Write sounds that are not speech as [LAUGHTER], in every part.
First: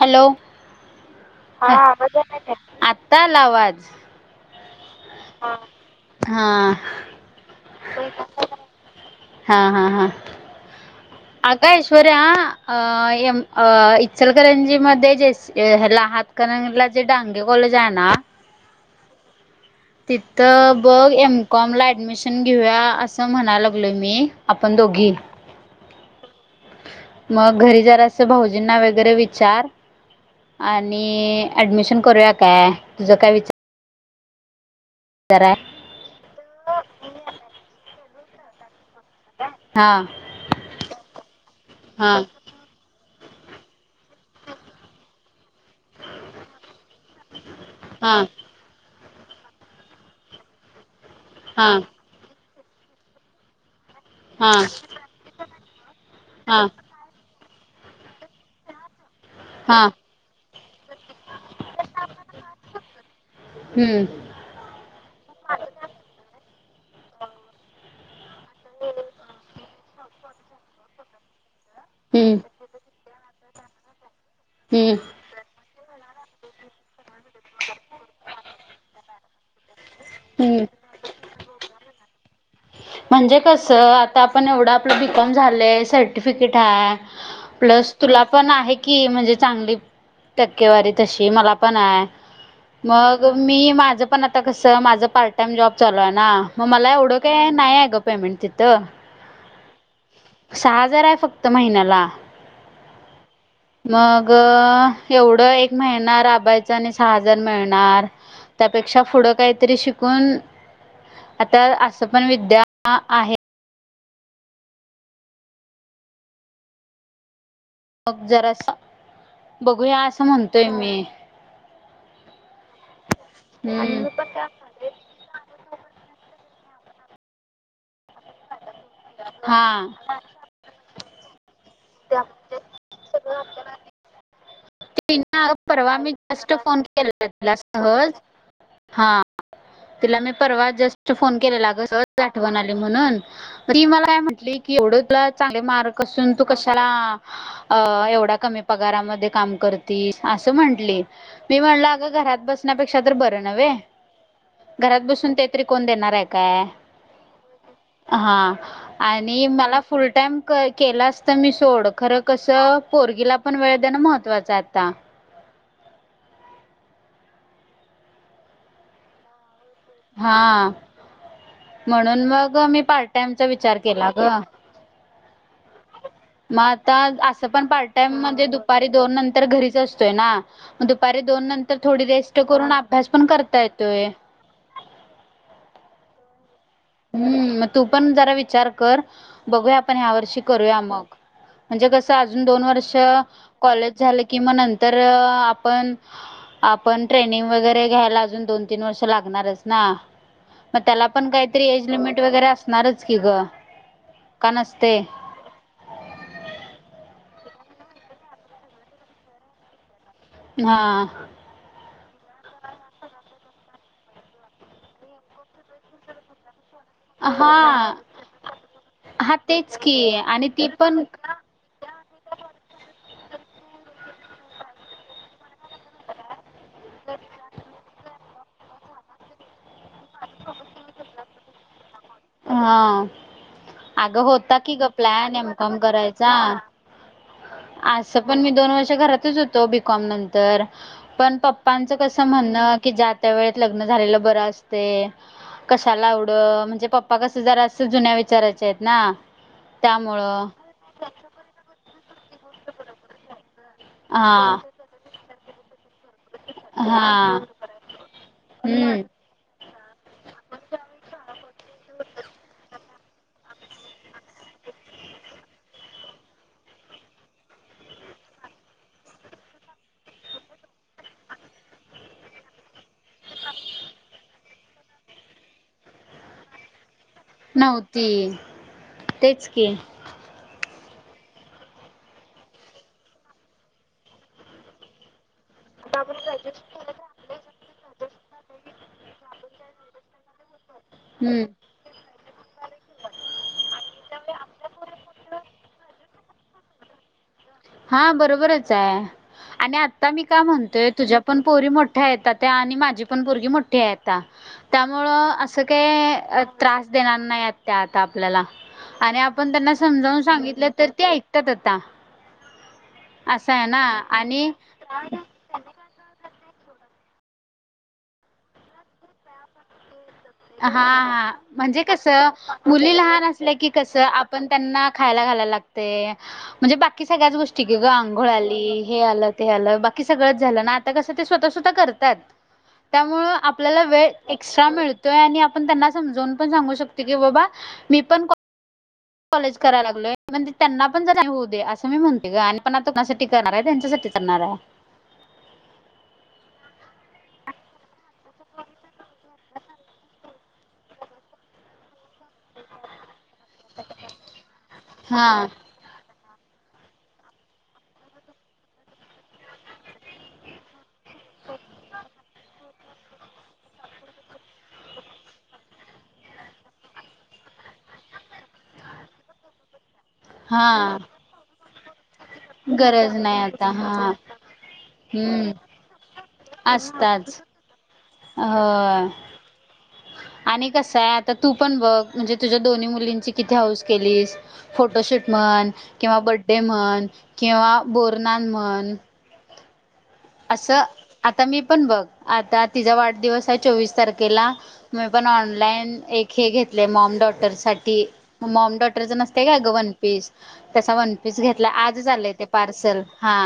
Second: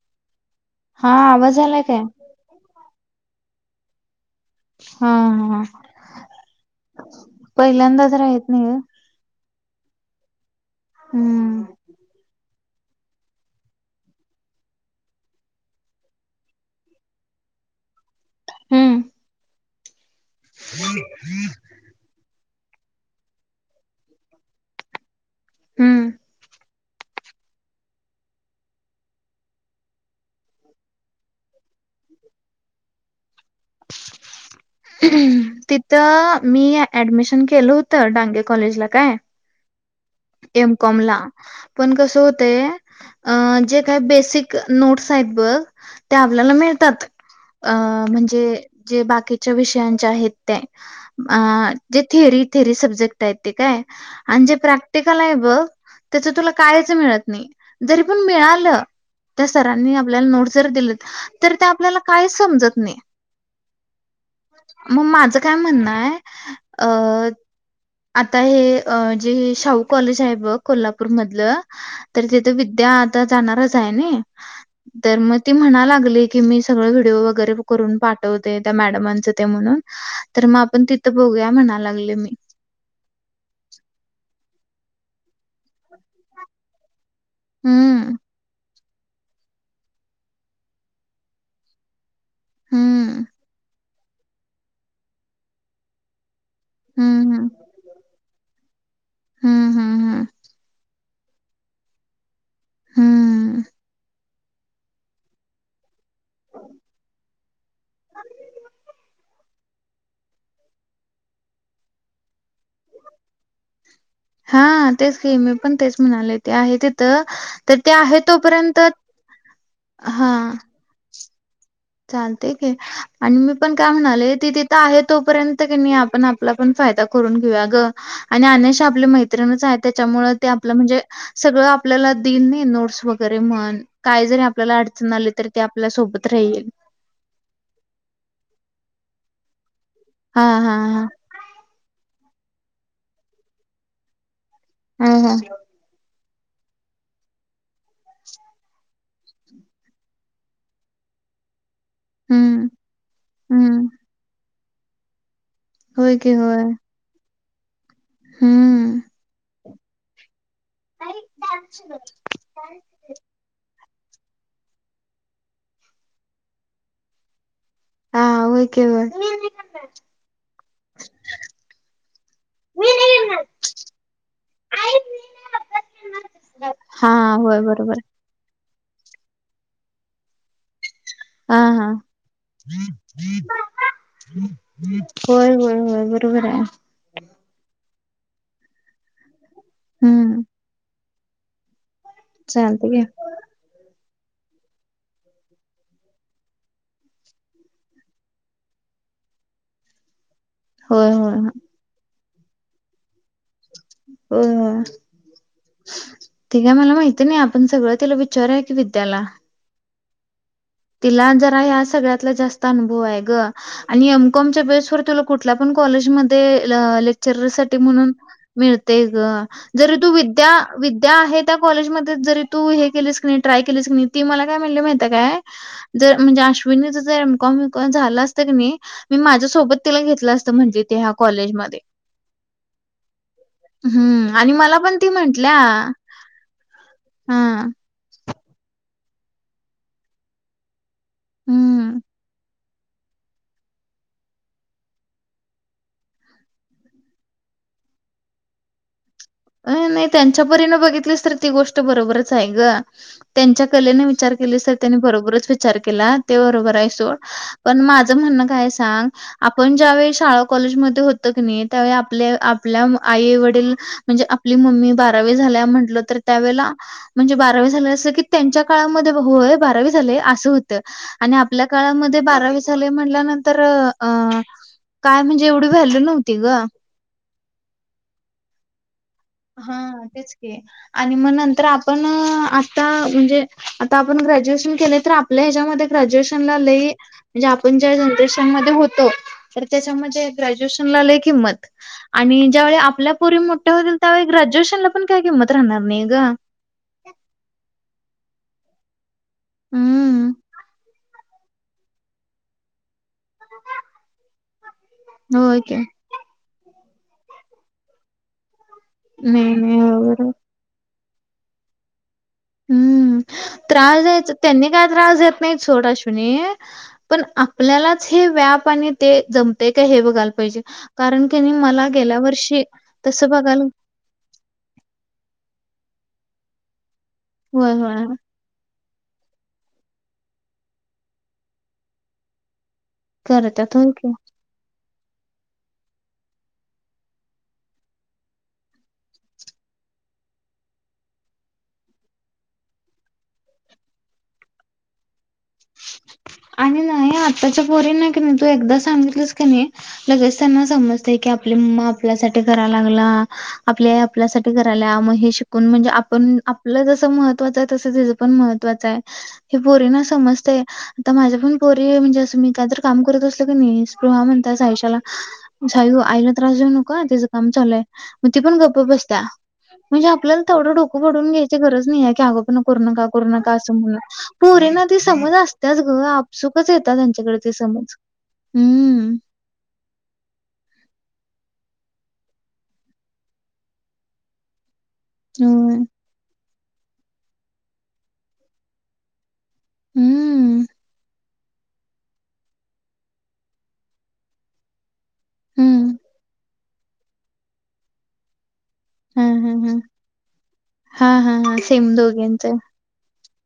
Hello हा आवाज आलाय काय? आत्ता आला आवाज. हा हा हा पहिल्यांदाच राहत नाही गं. हां हां हां. हम्म. आक्का ऐश्वर्या अ एम अ इच्छलकरंजी मध्ये जेस ह्याला हात करंगला जे डांगे कॉलेज आहे ना हम्म तिथं बघ एम कॉम ला ऍडमिश न घेऊया असं म्हणाय लागलोय मी आपण दोघी. हम्म. मग घरी जरा असं भाऊजींना वगैरे विचार आणि ऍडमिशन करूया काय तुझं काय विचा आहे तिथं मी ऍडमिशन केलं होतं डांगे कॉलेजला काय हा. एम कॉम ला पण हा कसं होतय अ जे काही बेसिक नोट्स आहेत बघ ते आपल्याला मिळतात. अ हा म्हणजे जे बाकीच्या विषयांच्या आहेत ते आ हा जे थेरी थेरी सब्जेक्ट आहे ते काय आणि हा जे प्रॅक्टकल आहे बघ त्याच तुला हा काय मिळत नाही जरी पण मिळालं त्या हा सरांनी आपल्याला नोटस जर दिले तर त्या आपल्याला काय समजत नाही. हम्म. मग माझं काय म्हणणं आहे अ आता हे अ जे हे शाहू कॉलेज आहे बघ कोल्हापूर मधलं तरी हम्म तिथं विद्या आता जाणारच आहे ना हम्म तर म ती म्हणा लागली की मी सगळं व्हिडिओ वगैरे करून पाठवते त्या मॅडमांचं ते म्हणून तर म हम्म आपण तिथं बघूया म्हणा लागले मी. म्हणजे कसं आता आपण एवढं आपलं बी कॉम झालंय सर्टिफिकेट हाय प्लस हम्म तुला पण आहे की म्हणजे चांगली टक्केवारी तशी मला पण आहे. हम्म मग मी माझं पण आता कसं माझा पार्ट टाइम जॉब चालू आहे ना. म मला एवढं हम्म काय नाय आहे गं पेमेंट तिथं. ह ह ह, सहा हजार आहे फक्त महिन्याला. हम्म ग एवढं एक महिणार आबायच आणि सहा हजार मिळणार. त्यापेक्षा पुढं काहीतरी शिकून. आता असं पण विद्या आहे. हा तेच की मी पण तेच म्हणाले ते आहे तिथं. तर ते आहे मग जरा तोपर्यंत बघूया असं हा. म्हणतोय मी चालते की आणि मी पण काय म्हणाले हम्म ती तिथं. तिथं आहे तोपर्यंत आपण आपला पण फायदा करून घेऊया ग आणि अश''--'' आपली मैत्रीण हा त्याच्यामुळे आप म्हणजे सगळ आपल्याला देईल नाही नोट्स वगैरे. तरी म्हण काय जरी आपल्याला अडचण आली तरी ती आपल्या सोबत राहील. के तिला सहज हा. तिला मी हा परवा हा जस्ट फोन केलेला ग सहज. आठवण आली म्हणून ती मला म्हटली की एवढं हा हा तुला हा चांगले मार्क. कसून तू कशाला अ एवढ्या कमी पगारामध्ये काम. करतीस अस म्हटली मी म्हणल अ घरात हम्म बसण्यापेक्षा तर बर नव्हे. हम्म घरात बसून तेतरी कोण देणार होय आहे की होय काय हा. हम्म आणि मला फुल टाइम क केला असत मी सोड खरं कसं पोरगीला. पण वेळ देणं महत्वाचं आहे आता. हा होय की होय. हा, म्हणून मग मी पार्ट टाइमचा विचार केला ग. म [INAUDIBLE] मग आता असं पण पार्ट टाइम मध्ये दुपारी दोन नंतर घरीच असतोय ना. दुपारी दोन हा नंतर हा थोडी रेस्ट करून अभ्यास पण करता येतोय. होय होय होय बरोबर आहे. हम्म मग तू पण जरा विचार कर बघूया आपण ह्या वर्षी हम्म करूया मग. म्हणजे कसं अजून दोन वर्ष चालतंय की कॉलेज झालं कि म नंतर आपण. आपण ट्रेनिंग वगैरे घ्यायला अजून दोन तीन वर्ष लागणारच ना. मग त्याला होय पण होय काहीतरी एज लिमिट वगैरे असणारच की ग. का होय होय. नसते ति काय मला माहिती नाही आपण सगळं तिला विचारय की विद्याला. हा तिला जरा ह्या सगळ्यातला जास्त अनुभव आहे ग. आणि एम कॉमच्या बेस व तुला कुठल्या पण कॉलेजमध्ये ल लेक्च''--'' चरर साठी हा. म्हणून मिळतय ग हा तेच जरी तू की आणि विद्या ती पण विद्या आहे. त्या कॉलेजमध्ये जरी तू हे केलीस की ट्राय केलीस क नाही ती मला काय म्हणली माहिती आहे काय. जर म्हणजे अश्विनीच एम् कॉम बी कॉम झालं असतं क नाही. मी माझ्यासोबत तिला घेतलं असतं म्हंटली ते ह्या कॉलेजमध्ये. हा अगं हम्म आणि होता की मला ग पण ती प्लॅन एम म्हंटल्या. कॉम करायचा. हां. असं पण मी दोन वर्ष घरातच होतो बीकॉम नंतर. पण हम्म. पप्पांचं कसं म्हणणं की ज''--'' त्या वेळ लग्न झालेलं बरं असते कशला एवड म्हणजे प्''--'' पप्पा कस असं जुन्या विचारायच्या आहेत ना. अ नाही त्यांच्या त्यामुळं परीन बघितलीच तर ती गोष्ट बरोबरच आहे ग. त्यांच्या कलेने विचार हा केले तर त्यांनी बरोबरच विचार केला. ते बरोबर आहे सोड हा पण माझं म्हणणं काय हाय हम्म सांग आपण ज्यावेळी शाळा कॉलेजमध्ये होत की नाही त्यावेळी आपल्या आपल्या आई वडील म्हणजे आपली मम्मी बारावी झाल्या म्हटलो तर त्यावेळेला म्हणजे बारावी झाले असं की त्यांच्या काळामध्ये होय बारावी झाले असं होतं. आणि आपल्या काळामध्ये बारावी झाले म्हटल्यानंतर अ काय म्हणजे एवढी व्हॅल्यू नव्हती ग नव्हती. तेच की हा तेच की आणि मग नंतर आपण आता म्हणजे आता आपण ग्रॅज्युएशन केले तर आपल्या ह्याच्यामध्ये ग्र्ज्युएशनला लई म्हणजे आपण ज्या जनरेशन मधे होतो तर त्याच्यामध्ये ग्रॅज्युएशनला लय हम्म किंमत आणि ज्यावेळी आपल्या पोरी मोठ्या होतील त्यावेळी ग्रॅज्युएशन ला पण काय किंमत राहणार नाही गं हा बरोबरचय आणि आता मी हम्म का म्हणतोय तुझ्या पण पोरी मोठ्यायता त्या आणि माझी पण पोरगी मोठीय आता त्यामुळं होय असं की काही त्रास देणार नाहीत त्या आता आपल्याला आणि आपण नाही त्यांना नाही समजावून बरोबर सांगितलं तर ते ऐकतात आता हम्म असं आहे ना त्रास द्यायच आणि त्यांनी काय त्रास देत सोड आश्विनी पण आपल्यालाच हे व्याप आणि ते जम तय का हे बघ बघायला पाहिजे हा कारण हा की म्हणजे मला गेल्या वर्षी तस बघाल तर आपण त्यांना खायला घायला लागतय म्हणजे बाकी सगळ्याच गोष्टी होय कि ग होय आंघोळ आली हे आलं ते आलं बाकी सगळंच झालं ना आता कसं ते स्वतः स्वतः करतायत त्यामुळं करतात आपल्याला होय वेळ की. एक्स्ट्रा मिळ व्हय आणि आपण त्यांना समजून पण सांगू शकतो की बाबा मी पण काॅ कॉलेज कराय लागलोय म्हणज त्यांना पण ज होऊ दे असं मी म्हणते ग आणि पण कोणासाठी करणारय त्यांच्यासाठी करणारय [INAUDIBLE] आणि नाही आत्ताच्या पोरींनाय की नाही तू एकदा सांगितलंस की नाही लगेच त्यांना समजते की आपली मम्मा आपल्यासाठी कराय लागल आपली आई आपल्यासाठी करायला म हा हे शिकून म्हणजे आपण आप पल जस महत्वाचय तसच हिच पण महत्वाचय ते आता माझ्या पण पोरी म्हणजे असं मी काहीत काम करत असलो की नाही स्प्रॄव्हा म्हणतात सायश्याला सायु आईला त्रास जाऊ नको आ तिजं काम चालूय मग ती पण गप्प बसत्या म्हणजे आपल्याला तेवढं हा डोकं फोडून घ्यायची गरज नाहीय की अग करू नका गरज करू नाही नका आता असं हा म्हणत पोरींना दिस समज हम्म असत्याच ग आपसुकच येत्या त्यांच्याकडे असताच ती समज होय हम्म आणि कसंय आता तू पण बघ म्हणजे तुझ्या दोन्ही मुलींची किती हौस केलीस फोटोशूट म्हणं होय किंवा बड्डे म्हणं किंवा बोरन्हान म्हणं हम्म असं आता मी पण बघ आता तिजा वाढदिवसय चोवीस तारखेला मी पण हम्म ऑनलाईन एक हे घेतलय मॉम डॉटर साठी मॉम डॉट [UNINTELLIGIBLE] हा नसतय हा का ग हा वन पीस? त्याचा हा हा वनपीस हा घेतला सेम आजच आलंय ते दोघींच पार्सल हा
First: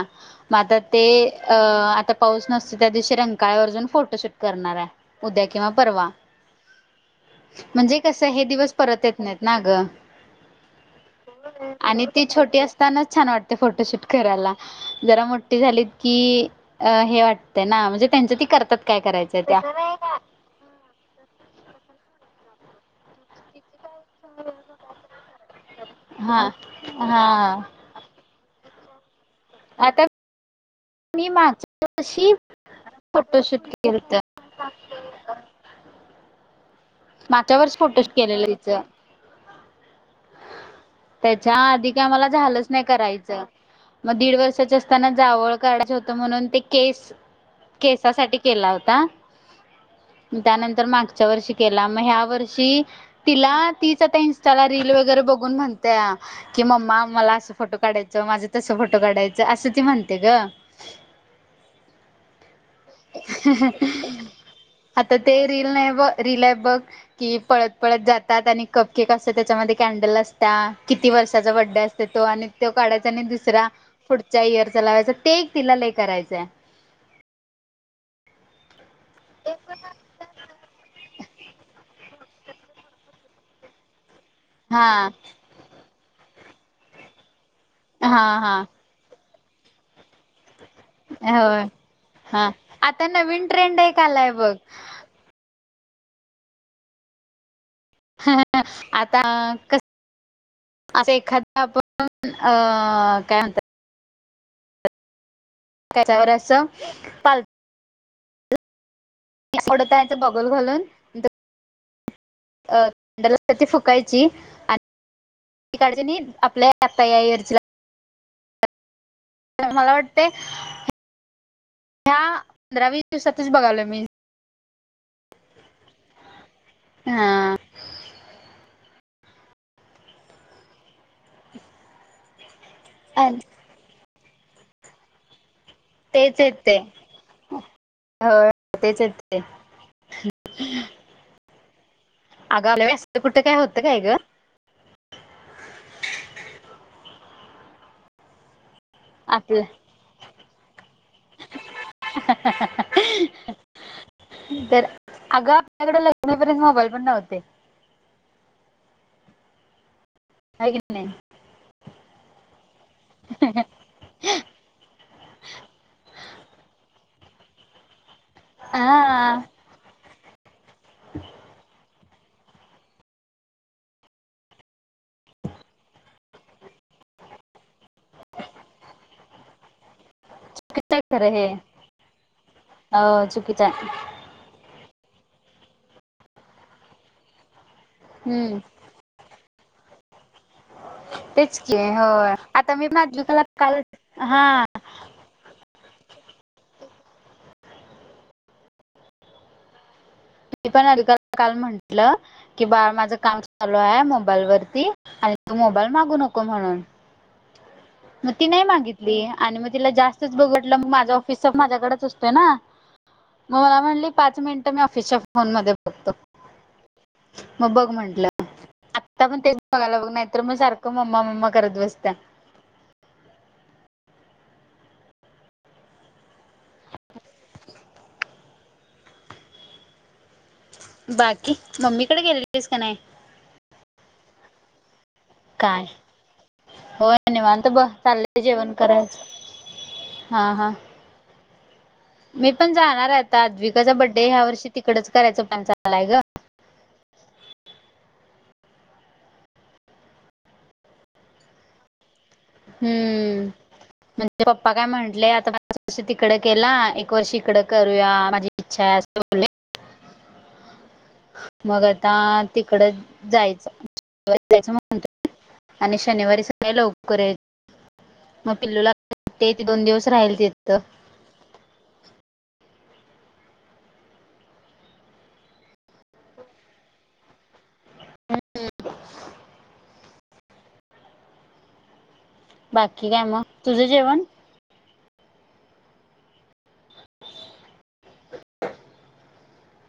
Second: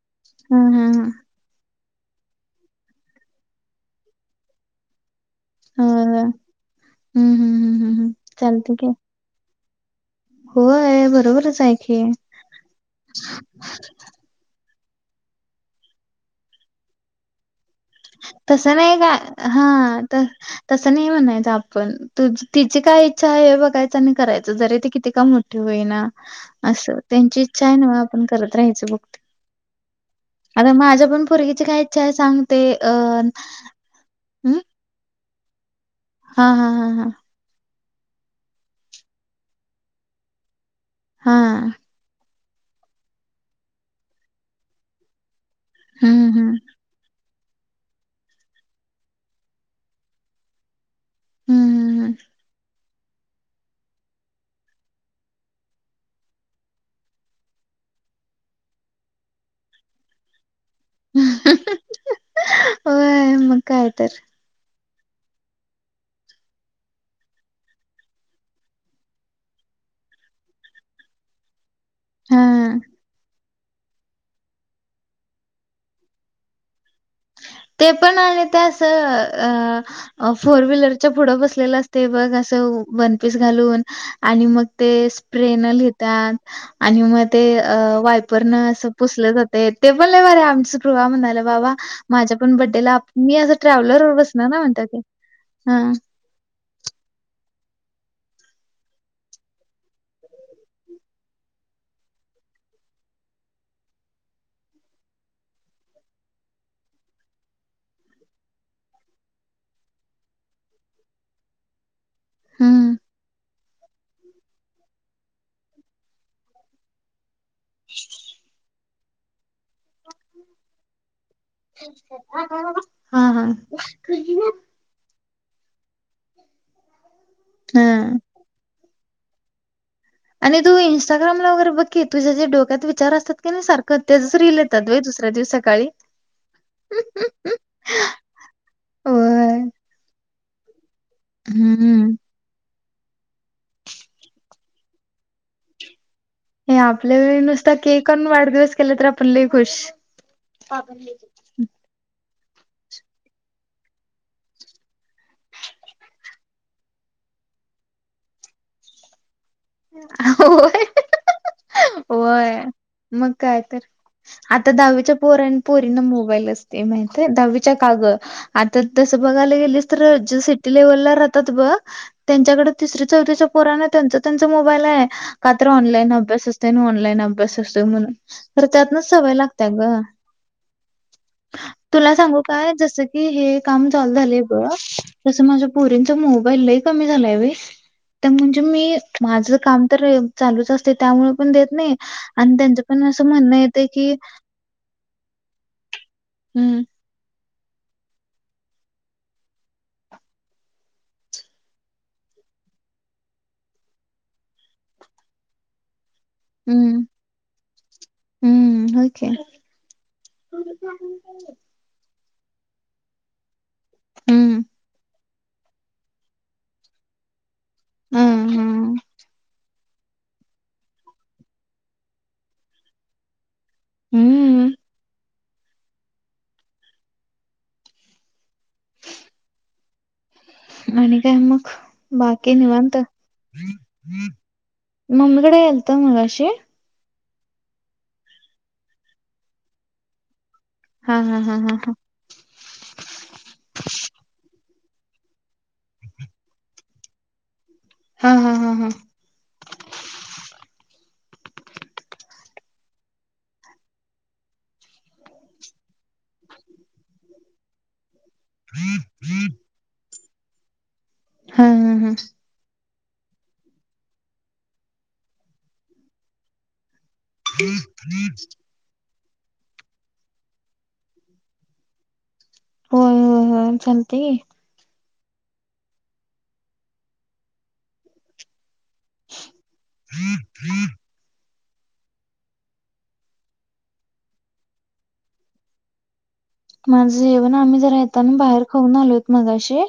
मग हा आता हा ते हा अ आता पाऊस नसतो त्या दिवशी रंकाळ्यावर जाऊन फोटोशूट करणाराय उद्या किंवा होय परवा होय हम्म हम्म हम्म म्हणजे हम्म हम्म कसं हे दिवस चालतंय की परत येत नाहीत ना गं होय बरोबरच आहे की आणि ती छोटी असतानाच छान वाटतय फोटोशूट करायला जरा मोठी झाली की अ हे वाट ते ना म्हणजे त्यांच्या ती तसं करतात नाही काय का करायच त्या हां तसं नाही म्हणायच आपण तु तिची काय इच्छा आहे बघायच कराय जरी ते किती काम मोठे होई ना हा अस त्यांची हा इच्छा आहे पण करत राहाचं बुक ते आता आता माझ्या पण मी फोरगीची काय मागच्या इचछा आहे वर्षी सांगते फोटोशूट क इरत हा हा हा हा माझ्यावरच फोटोशू केलेलं तिचं त्याच्या हां आधी का आमला झालंच नाही करायचं मग दीड वर्षाच असताना जावळ करायचं होत हं म्हणून हं ते केस केसासाठी केला होता म त्यानंतर मागच्या वर्षी हं केला हं मग हं ह्या वर्षी तिला तीच आता इंस्टाला रील वगैरे बघून म्हणत कि मम्मा मला असं फोटो काढायचं माझं तसं फोटो काढायचं असं ती म्हणते ग होय मग काय तर ह आता ते रील नाही ब रील आहे बघ कि पळत पळत जातात आणि कपकक असं त्याच्यामध्ये कॅन्डल असत किती वर्षाचा बड्डे असत तो आणि तो हां. काढायचा आणि दुसरा पुढच्या इयरचा लावायचा ते तिला लय करायचंय ते पण आले ते असं फोर व्हीलरच्या पुढं बसलेलं असते बघ अस बन पीस घालून आणि मग ते हा स्प्रे न घेतात आणि मग ते हा वायपरण हा अस पुोसले जाते ते पण ल बरे आमच कृवा म्हणाले होय बाबा माझ्या हा पण बड्डेला आता मी नवीन असं ट्रेंड एक ट्रॅव्हलर आलाय बसणार बघ ना म्हणत ते ह ह आता कस असं एखाद आपण अ काय म्हणतात त्याच्यावर असं पालथी आवडतयचं बगल घालून अ हं. कड फुकायची आणि का आपल्या आता यार ह मला वाट ह्या पंधरा वीस हां, दिवसातच हां. बघाल मी हा हा आणि तू इं्स्टाग्राला वगैरे बघकी तुझ जे डोक्यात विचार असताती नाही सारख क त्या जस रले येतात व दुसऱ्या दिवस सकाळी तेच येत ते तेच येत ते होय. हम्म अगाला वस्त कुठं काय होतं काय गं हे आपल्या नुसता केकून वाढदिवस केला तर आपण ल आपलं खूशण [INAUDIBLE] तर अगं आपल्याकडे लग्नापर्यंत मोबाईल पण नव्हते हो ह क नाही होय मग काय तर आता दहावीच्या पोरन पोरीना मोबाईल असते. [UNINTELLIGIBLE] दहावीच्या [UNINTELLIGIBLE] आता तसं हा बघायला गेलीस तर जे सिटी लेव्हलला राहतात बघ. त्यांच्याकडे तिसरी चौथीच्या पोराना त्यांचा त्यांचा मोबाईल आहे. का तर ऑनलाईन अभ्यास अस- त्याना ऑनलाईन अभ्यास असतोय म्हणून. तर त्यातनच सवय लागतात ग चुकीचं आहे खरं हे तुला सांगू का? जस हो की हे चुकीचं काम आहे चालू झालय - तस माझ्या पोरींचा मोबाईल लई कमी झालाय. व्हय तर हम्म म्हणजे मी- माझं काम तर चालूच असतय त्यामुळ- पण तेच देत की नाही. होय आणि आता त्यांच मी पण अस आद्विकाला म्हणणं काल येतय की- हा हम्म. [UNINTELLIGIBLE] काल म्हंटलं- कि बाळ माझं काम चालू आहे मोबाईल वरती. आणि तू मोबाईल मागू नको. म्हणून. हम्म मग ती नाही हम्म होय मागितली की आणि मग तिला जास्तच बघटलं मग माझा ऑफिसचा माझ्याकडेच असत- - तो ना? मग मला म्हटली पाच हम्म मिनिट मी ऑफिसच्या फोन मध्ये बघतो. मग बघ म्हंटलं. हम्म हम्म आत्ता पण ते- बघाला बघ. नाहीतर मग सारखं मम्मा मम्मा करत बसतेया. हम्म. आणि काय बाकी मग? मम्मीकडे बाकी गेलेलीस का नाही निवांत? मम्मीकडे काय गेलता मगाशी? होय. निवांत बघ. चाललंय जेवण करायच. हा हा. हा हा हा हा ह. मी पण जाणारे आता. आद्विकाचा बड्डे ह्या वर्षी तिकडच करायचं प्लॅन चाललाय ग. हा हा. हा हा हम्म. म्हणजे पप्पा काय म्हटले? आता मागच्या वर्षी तिकडं केला. एक वर्षी इकडं करूया. माझी इच्छा आहे अस बोलले. हा मग हा आता हा तिकडच जायचं. [UNINTELLIGIBLE] आणि शनिवारी सकाळी लवकर यायच. हम मग पिल्लूला [UNINTELLIGIBLE] दोन दिवस राहिल तिथं. हं. हं. हं. [UNINTELLIGIBLE] हम्म हम् बाकी काय मग? तुझं जेवण? माझं जेवण, आम्ही जरा येताना बाहेर खाऊन आलोत मगाशी.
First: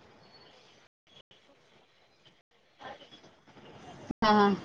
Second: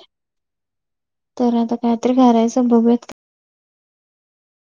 तर आता काहीतरी करायचं. बघूयात का- हा हां.